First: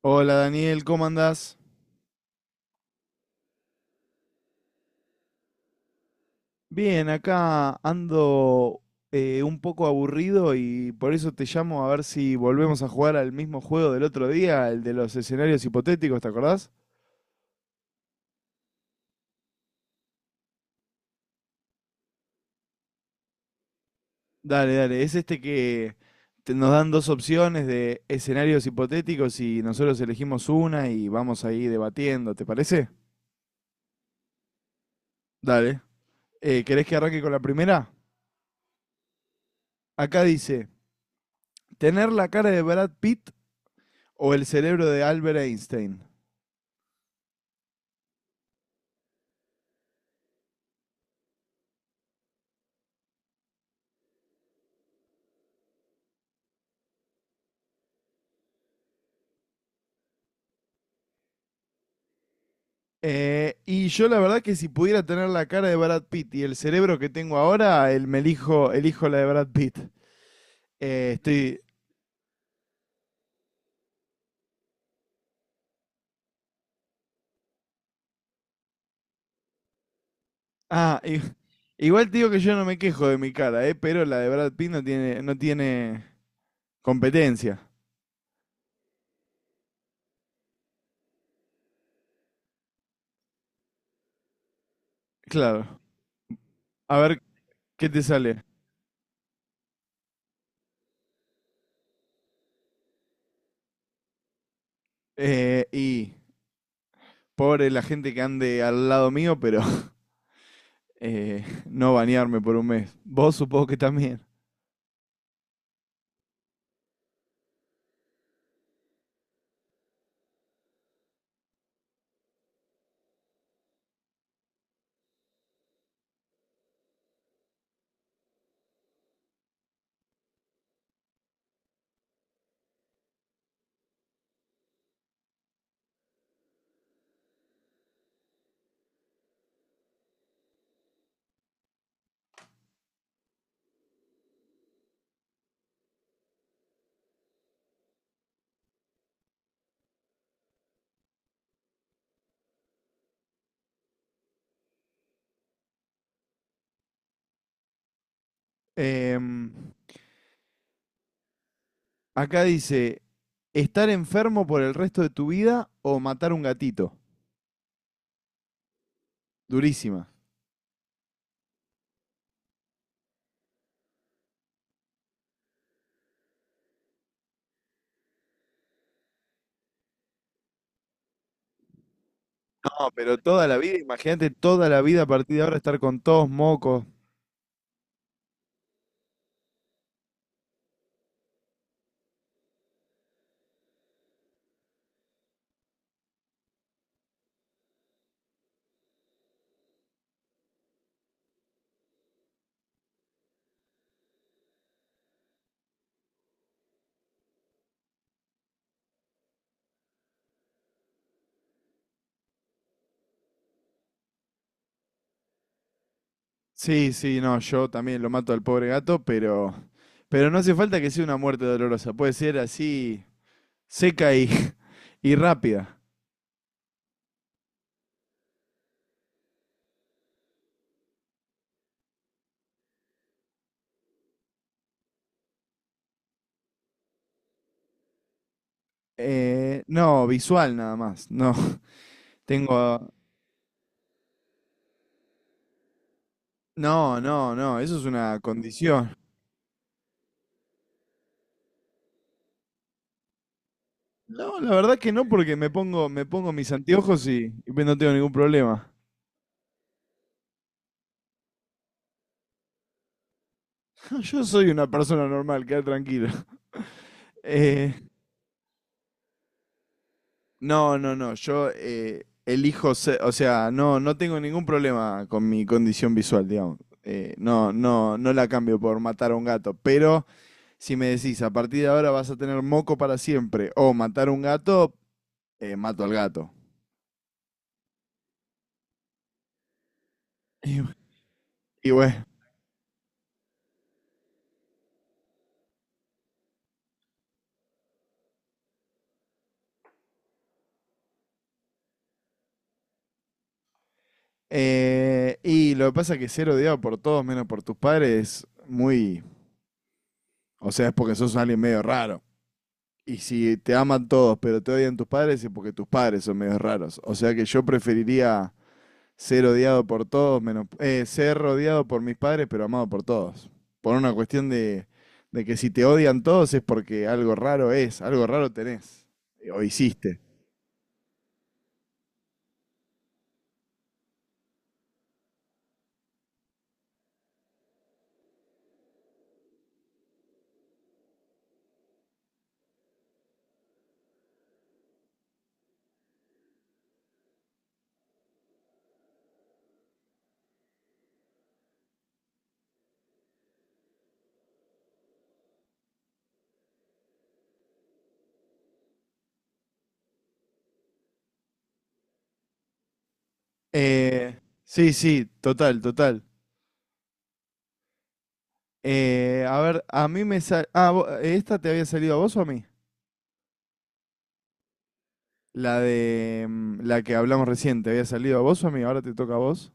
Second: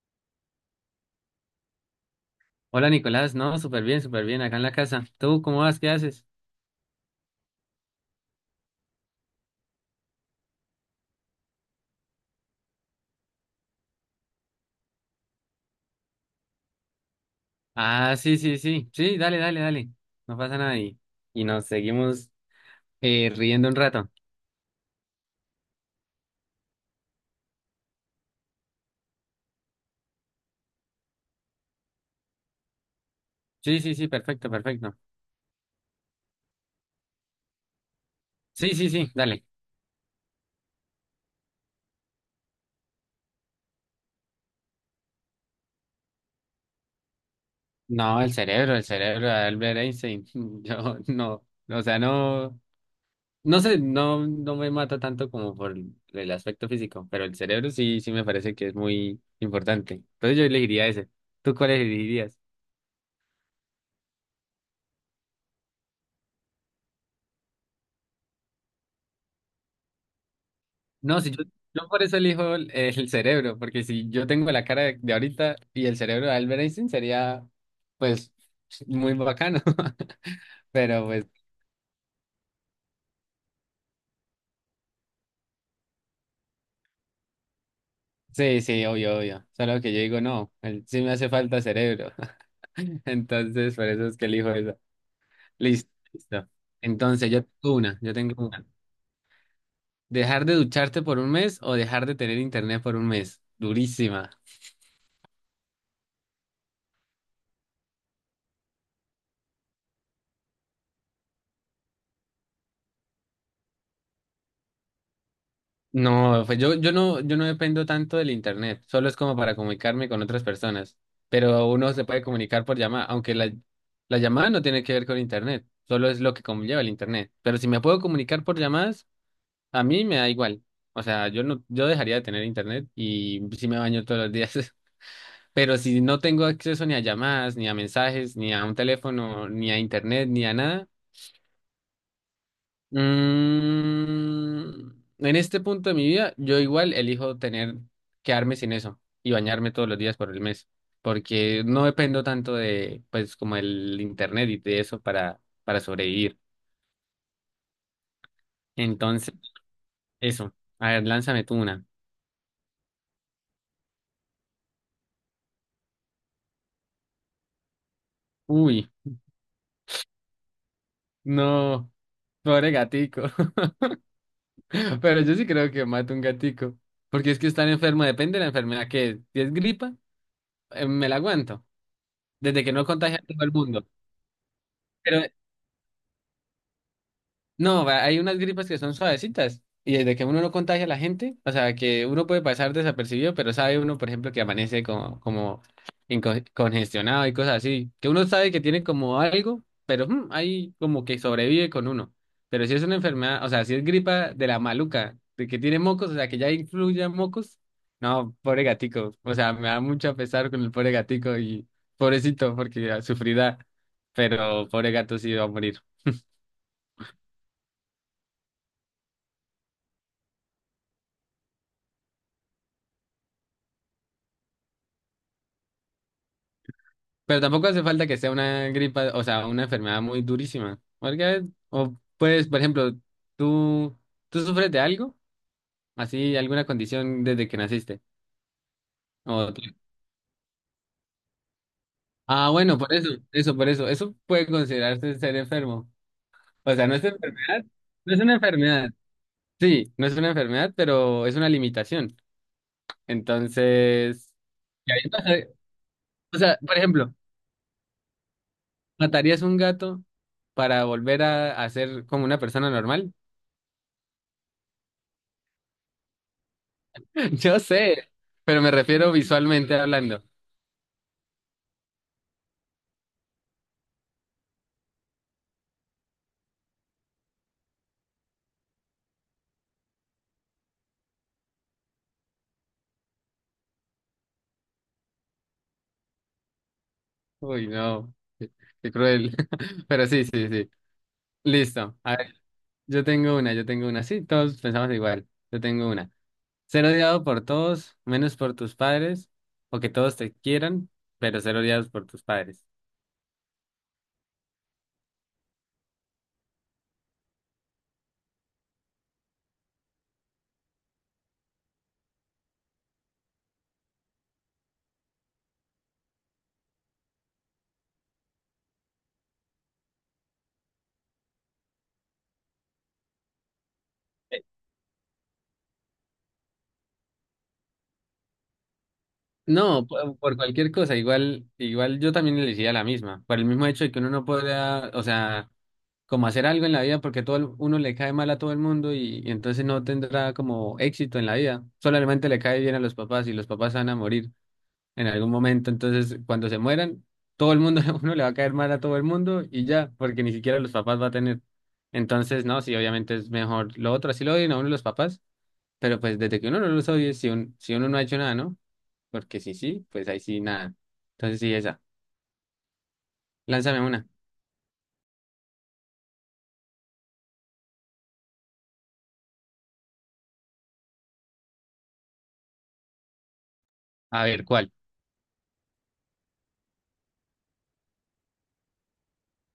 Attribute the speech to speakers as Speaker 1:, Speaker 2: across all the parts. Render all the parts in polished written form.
Speaker 1: Hola Daniel, ¿cómo andás?
Speaker 2: Hola Nicolás, no, súper bien, acá en la casa. ¿Tú cómo vas? ¿Qué haces?
Speaker 1: Bien, acá ando un poco aburrido y por eso te llamo a ver si volvemos a jugar al mismo juego del otro día, el de los escenarios hipotéticos, ¿te acordás?
Speaker 2: Ah, sí, sí, sí, sí, dale, dale, dale. No pasa nada y nos seguimos riendo un rato.
Speaker 1: Dale, dale, es este que nos dan dos opciones de escenarios hipotéticos y nosotros elegimos una y vamos ahí debatiendo, ¿te parece?
Speaker 2: Sí, sí, sí, perfecto, perfecto.
Speaker 1: Dale. ¿Querés que arranque con la primera?
Speaker 2: Sí, sí, sí, dale.
Speaker 1: Acá dice, ¿tener la cara de Brad Pitt o el cerebro de Albert Einstein?
Speaker 2: No, el cerebro de Albert Einstein. Yo no, o sea, no, no sé, no, no me mata tanto como por el aspecto físico, pero el cerebro sí, sí me parece que es muy importante. Entonces yo elegiría ese. ¿Tú cuál elegirías?
Speaker 1: Y yo la verdad que si pudiera tener la cara de Brad Pitt y el cerebro que tengo ahora, me elijo, elijo la de Brad Pitt. Eh,
Speaker 2: No, si yo,
Speaker 1: estoy...
Speaker 2: yo por eso elijo el cerebro, porque si yo tengo la cara de ahorita y el cerebro de Albert Einstein sería, pues, muy bacano.
Speaker 1: Ah,
Speaker 2: Pero
Speaker 1: i-
Speaker 2: pues,
Speaker 1: Igual te digo que yo no me quejo de mi cara, pero la de Brad Pitt no tiene, no tiene competencia.
Speaker 2: sí, sí, obvio, obvio. Solo que yo digo, no, sí me hace falta cerebro. Entonces, por eso es que elijo eso.
Speaker 1: Claro.
Speaker 2: Listo, listo.
Speaker 1: A ver,
Speaker 2: Entonces,
Speaker 1: ¿qué te
Speaker 2: yo
Speaker 1: sale?
Speaker 2: tengo una. ¿Dejar de ducharte por un mes o dejar de tener internet por un mes? Durísima.
Speaker 1: Y pobre la gente que ande al lado mío, pero no bañarme por un mes. Vos supongo que también.
Speaker 2: No, pues yo no, yo no dependo tanto del internet, solo es como para comunicarme con otras personas, pero uno se puede comunicar por llamada, aunque la llamada no tiene que ver con internet, solo es lo que conlleva el internet, pero si me puedo comunicar por llamadas, a mí me da igual, o sea, yo no, yo dejaría de tener internet y sí me baño todos los días, pero si no tengo acceso ni a llamadas, ni a mensajes, ni a un teléfono, ni a internet, ni a nada. Mm, en este punto de mi vida, yo igual elijo quedarme sin eso y bañarme todos los días por el mes, porque no dependo tanto de, pues, como el internet y de eso para sobrevivir. Entonces,
Speaker 1: Em,
Speaker 2: eso. A ver, lánzame tú una.
Speaker 1: Acá dice, estar enfermo por el resto de tu vida o matar un gatito.
Speaker 2: Uy,
Speaker 1: Durísima.
Speaker 2: no, pobre gatico. Pero yo sí creo que mato un gatico, porque es que estar enfermo depende de la enfermedad que es. Si es gripa, me la aguanto, desde que no
Speaker 1: No, pero
Speaker 2: contagie a todo
Speaker 1: toda
Speaker 2: el
Speaker 1: la vida,
Speaker 2: mundo.
Speaker 1: imagínate toda la vida a
Speaker 2: pero
Speaker 1: partir de ahora estar con todos mocos.
Speaker 2: No, hay unas gripas que son suavecitas y desde que uno no contagia a la gente, o sea, que uno puede pasar desapercibido, pero sabe uno, por ejemplo, que amanece como congestionado y cosas así, que uno sabe que tiene como algo, pero ahí como que sobrevive con uno. Pero si es una enfermedad, o sea, si es gripa de la maluca, de que tiene mocos, o sea, que ya influye mocos, no, pobre gatico, o sea, me da mucho pesar con el pobre gatico y pobrecito porque sufrirá, pero pobre gato sí va a morir.
Speaker 1: Sí, sí, no, yo también lo mato al pobre gato, pero no hace falta que sea una muerte dolorosa. Puede ser así seca y, y rápida.
Speaker 2: Pero tampoco hace falta que sea una gripa, o sea, una enfermedad muy durísima. Porque, o pues, por ejemplo, ¿tú, ¿tú sufres de algo? Así, alguna condición desde que naciste. O-
Speaker 1: No, visual nada más. No,
Speaker 2: ah, bueno,
Speaker 1: tengo...
Speaker 2: por eso. Eso puede considerarse ser enfermo. O sea, no
Speaker 1: No,
Speaker 2: es
Speaker 1: no, no,
Speaker 2: enfermedad,
Speaker 1: eso es
Speaker 2: no es
Speaker 1: una
Speaker 2: una enfermedad.
Speaker 1: condición.
Speaker 2: Sí, no es una enfermedad, pero es una limitación. Entonces,
Speaker 1: No, la verdad que
Speaker 2: y
Speaker 1: no,
Speaker 2: ahí
Speaker 1: porque
Speaker 2: pasa-
Speaker 1: me pongo
Speaker 2: o
Speaker 1: mis
Speaker 2: sea, por
Speaker 1: anteojos
Speaker 2: ejemplo,
Speaker 1: y pues no tengo ningún problema.
Speaker 2: ¿matarías un gato para volver a ser como una persona normal?
Speaker 1: Yo soy una persona normal, queda tranquilo.
Speaker 2: Yo
Speaker 1: Eh,
Speaker 2: sé, pero me refiero visualmente hablando.
Speaker 1: no, no, no, yo elijo, o sea, no, no tengo ningún problema con mi condición visual, digamos. No, no, no la cambio por matar a un gato, pero si me decís, a partir de ahora vas a tener moco para siempre, o matar a un gato, mato al gato.
Speaker 2: Uy, no, qué, qué cruel. Pero sí, sí,
Speaker 1: Y,
Speaker 2: sí.
Speaker 1: bu- y
Speaker 2: Listo.
Speaker 1: bueno,
Speaker 2: A ver, yo tengo una. Sí, todos pensamos igual. Yo tengo una. Ser odiado por todos, menos por tus padres, o que todos te quieran, pero ser odiados por tus padres.
Speaker 1: y lo que pasa es que ser odiado por todos menos por tus padres es muy... O sea, es porque sos alguien medio raro. Y si te aman todos, pero te odian tus padres, es porque tus padres son medio raros. O sea que yo preferiría ser odiado por todos, menos ser rodeado por mis padres, pero amado por todos. Por una cuestión
Speaker 2: Eh,
Speaker 1: de que si te odian todos es porque algo raro es, algo raro tenés o
Speaker 2: No,
Speaker 1: hiciste.
Speaker 2: por cualquier cosa, igual, igual yo también elegiría la misma, por el mismo hecho de que uno no pueda, o sea, como hacer algo en la vida porque uno le cae mal a todo el mundo y entonces no tendrá como éxito en la vida. Solamente le cae bien a los papás y los papás se van a morir en algún momento. Entonces, cuando se mueran, todo el mundo, uno le va a caer mal a todo el mundo y ya, porque ni siquiera los papás va a tener. Entonces, no, sí, obviamente es mejor lo otro, así lo odian a uno los papás, pero pues desde que uno no los odie, si uno no ha hecho nada, ¿no? Porque si sí, pues ahí sí nada. Entonces, sí, esa. Lánzame una.
Speaker 1: Eh, sí, sí, total, total. A ver, a mí me sal... ¿Esta te había salido a vos o a mí?
Speaker 2: A ver, ¿cuál?
Speaker 1: La de la que hablamos recién, ¿te había salido a vos o a mí? Ahora te toca a vos.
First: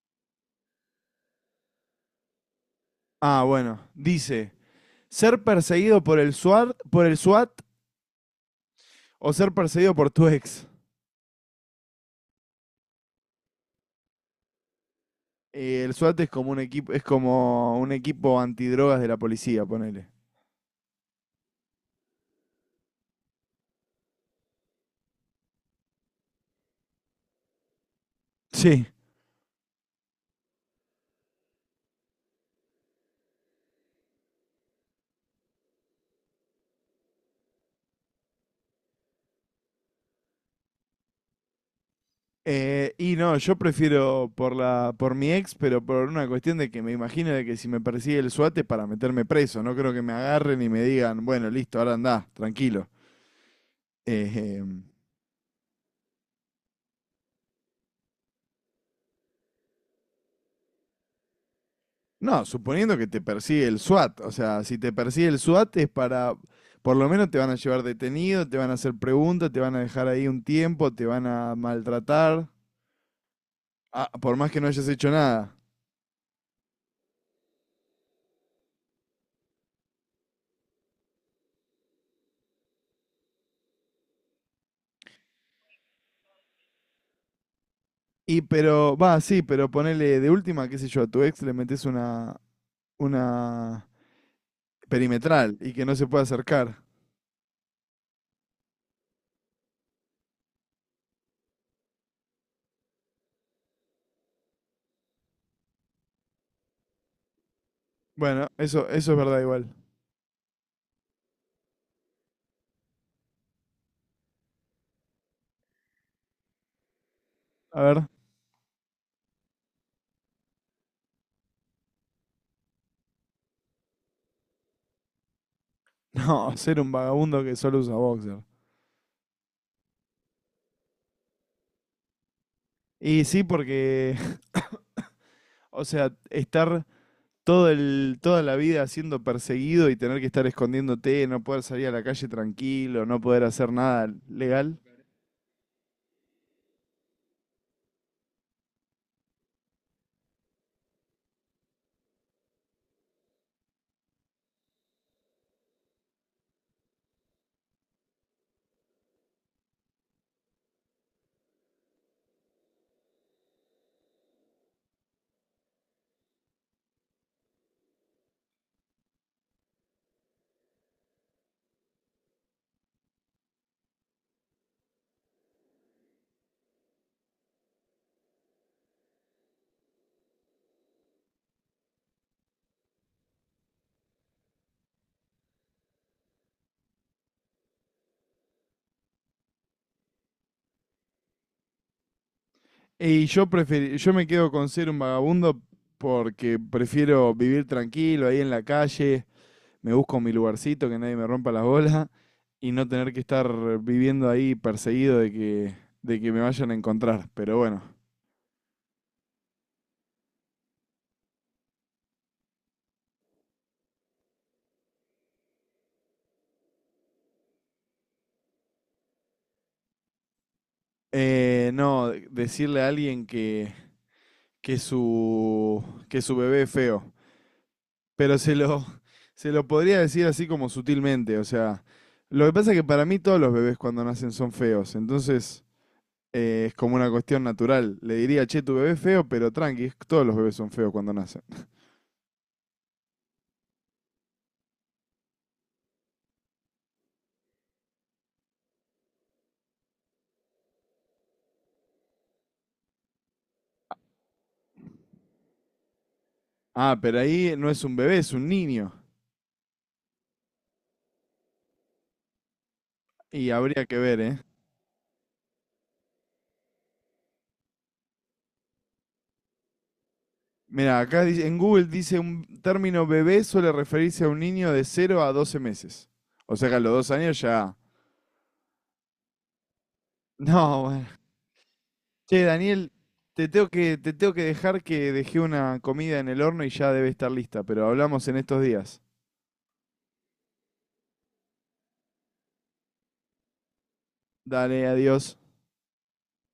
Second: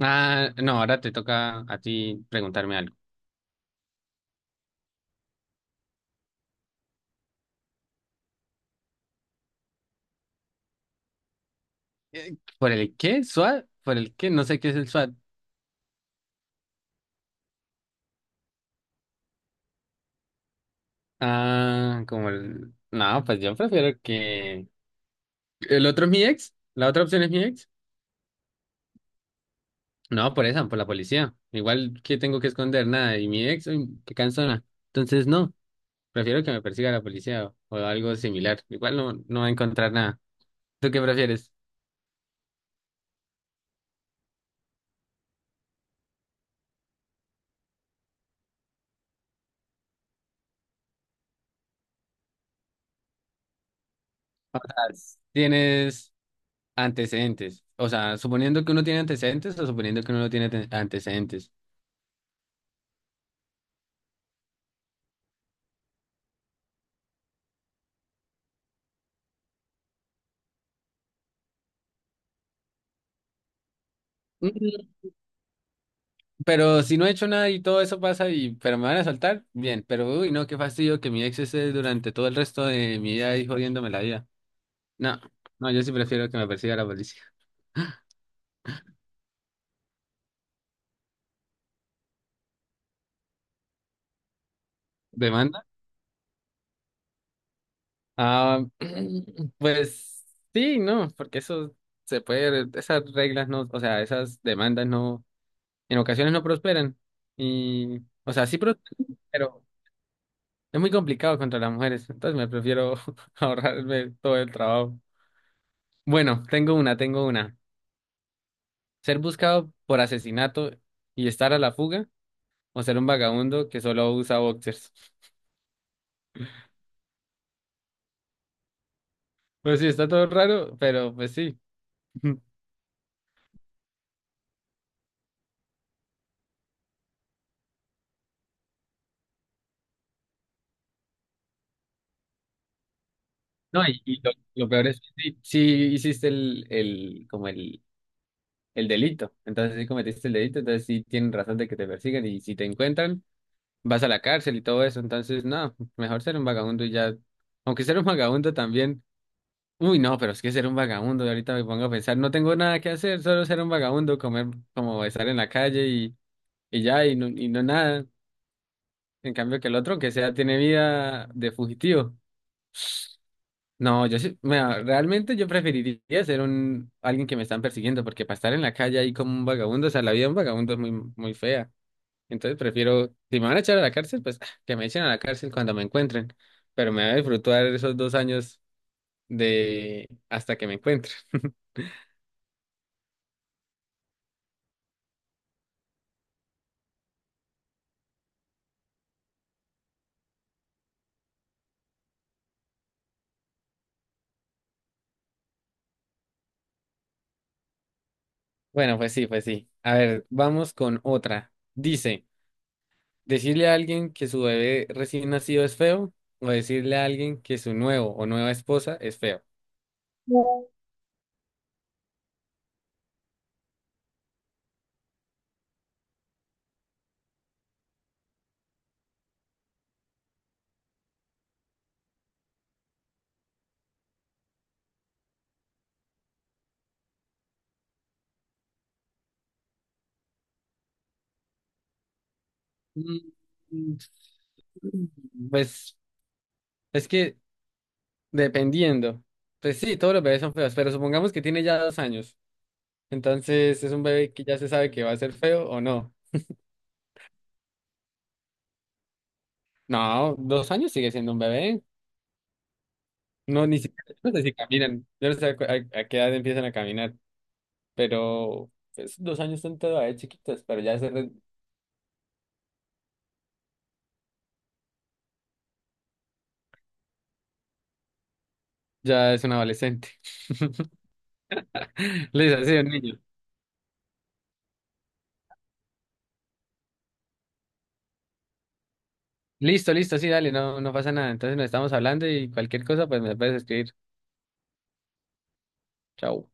Speaker 2: Ah, no, ahora te toca a ti preguntarme algo.
Speaker 1: Ah, bueno. Dice, ser perseguido por el SWAT o ser perseguido por tu ex.
Speaker 2: ¿Por el qué? ¿SWAT? ¿Por el qué? No sé qué es el SWAT.
Speaker 1: El SWAT es como un equipo, es como un equipo antidrogas de la policía, ponele.
Speaker 2: Ah, como el... No, pues yo prefiero que... ¿El otro es mi ex? ¿La otra opción es mi ex?
Speaker 1: Sí.
Speaker 2: No, por esa, por la policía. Igual que tengo que esconder nada. Y mi ex, uy, qué cansona. Entonces, no, prefiero que me persiga la policía o algo similar. Igual no, no va a encontrar nada. ¿Tú qué prefieres?
Speaker 1: Y no, yo prefiero por la, por mi ex, pero por una cuestión de que me imagino de que si me persigue el SWAT es para meterme preso. No creo que me agarren y me digan, bueno, listo, ahora andá, tranquilo. Eh, em,
Speaker 2: ¿Tienes antecedentes? O sea, suponiendo que uno tiene antecedentes o suponiendo que uno no tiene antecedentes.
Speaker 1: No, suponiendo que te persigue el SWAT, o sea, si te persigue el SWAT es para, por lo menos te van a llevar detenido, te van a hacer preguntas, te van a dejar ahí un tiempo, te van a maltratar, por más que no hayas hecho nada.
Speaker 2: Pero si no he hecho nada y todo eso pasa y pero me van a soltar, bien, pero uy, no, qué fastidio que mi ex esté durante todo el resto de mi vida ahí jodiéndome la vida. No, no, yo sí prefiero que me persiga la policía.
Speaker 1: Y pero, va, sí, pero ponele de última, qué sé yo, a tu ex le metes una perimetral
Speaker 2: ¿Demanda?
Speaker 1: y que no se pueda acercar.
Speaker 2: Ah, pues sí, no, porque eso se puede, esas reglas no, o sea, esas demandas no, en ocasiones no prosperan. Y, o sea,
Speaker 1: Bueno,
Speaker 2: sí prosperan,
Speaker 1: eso es verdad
Speaker 2: pero
Speaker 1: igual.
Speaker 2: es muy complicado contra las mujeres, entonces me prefiero ahorrarme todo el trabajo. Bueno, tengo una, tengo una.
Speaker 1: A ver,
Speaker 2: Ser buscado por asesinato y estar a la fuga, o ser un vagabundo que solo usa boxers.
Speaker 1: no, ser un vagabundo que solo usa boxer.
Speaker 2: Pues sí, está todo raro, pero pues sí.
Speaker 1: Y sí, porque, o sea, estar todo el, toda la vida siendo perseguido y tener que estar escondiéndote, no poder salir a la calle tranquilo, no poder hacer
Speaker 2: No, y,
Speaker 1: nada
Speaker 2: y lo
Speaker 1: legal.
Speaker 2: peor es que sí, sí hiciste el delito. Entonces sí cometiste el delito, entonces sí tienen razón de que te persigan y si te encuentran, vas a la cárcel y todo eso. Entonces, no, mejor ser un vagabundo y ya. Aunque ser un vagabundo también. Uy, no, pero es que ser un vagabundo, ahorita me pongo a pensar, no tengo nada que hacer, solo ser un vagabundo, comer como estar en la calle y ya, y no nada. En cambio que el otro, que sea, tiene vida de fugitivo. No, yo sí, mira, realmente yo preferiría ser un alguien que me están persiguiendo, porque para estar en la calle ahí como un vagabundo, o sea, la vida de un vagabundo es muy, muy fea. Entonces prefiero, si me van a echar a la cárcel, pues ah, que me echen a la cárcel cuando me encuentren. Pero me voy a disfrutar esos 2 años de hasta que me encuentren.
Speaker 1: Y yo me quedo con ser un vagabundo porque prefiero vivir tranquilo ahí en la calle, me busco mi lugarcito, que nadie me rompa las bolas y no tener que estar viviendo ahí perseguido de que me vayan a encontrar. Pero bueno,
Speaker 2: Bueno, pues sí, pues sí. A ver, vamos con otra. Dice. Decirle a alguien que su bebé recién nacido es feo o decirle a alguien que su nuevo o nueva esposa es feo.
Speaker 1: no, decirle a alguien que su, que su bebé es feo. Pero se lo, se lo podría decir así como sutilmente, o sea, lo que pasa es que para mí todos los bebés cuando nacen son feos, entonces es como una cuestión natural. Le diría, che, tu bebé es feo, pero tranqui, todos los bebés son feos cuando nacen.
Speaker 2: Mm, Pues es que dependiendo, pues sí, todos los bebés son feos, pero supongamos que tiene ya 2 años, entonces es un bebé que ya se sabe que va a ser feo o no.
Speaker 1: Ah, pero ahí no es un bebé, es un niño.
Speaker 2: No, 2 años sigue siendo un bebé.
Speaker 1: Y
Speaker 2: No, ni
Speaker 1: habría que
Speaker 2: siquiera,
Speaker 1: ver,
Speaker 2: no
Speaker 1: ¿eh?
Speaker 2: sé si caminan, yo no sé a qué edad empiezan a caminar, pero pues, 2 años son todavía chiquitos, pero
Speaker 1: Mira, acá dice, en Google dice un término bebé suele referirse a un niño de 0 a 12 meses. O sea que a los 2 años ya...
Speaker 2: ya es un adolescente.
Speaker 1: No, bueno. Che,
Speaker 2: Listo, sí, un
Speaker 1: Daniel,
Speaker 2: niño.
Speaker 1: te tengo que dejar que dejé una comida en el horno y ya debe estar lista, pero hablamos en estos días.
Speaker 2: Listo, listo, sí, dale, no, no pasa nada. Entonces nos estamos hablando y cualquier cosa, pues me puedes escribir.
Speaker 1: Dale, adiós.
Speaker 2: Chao.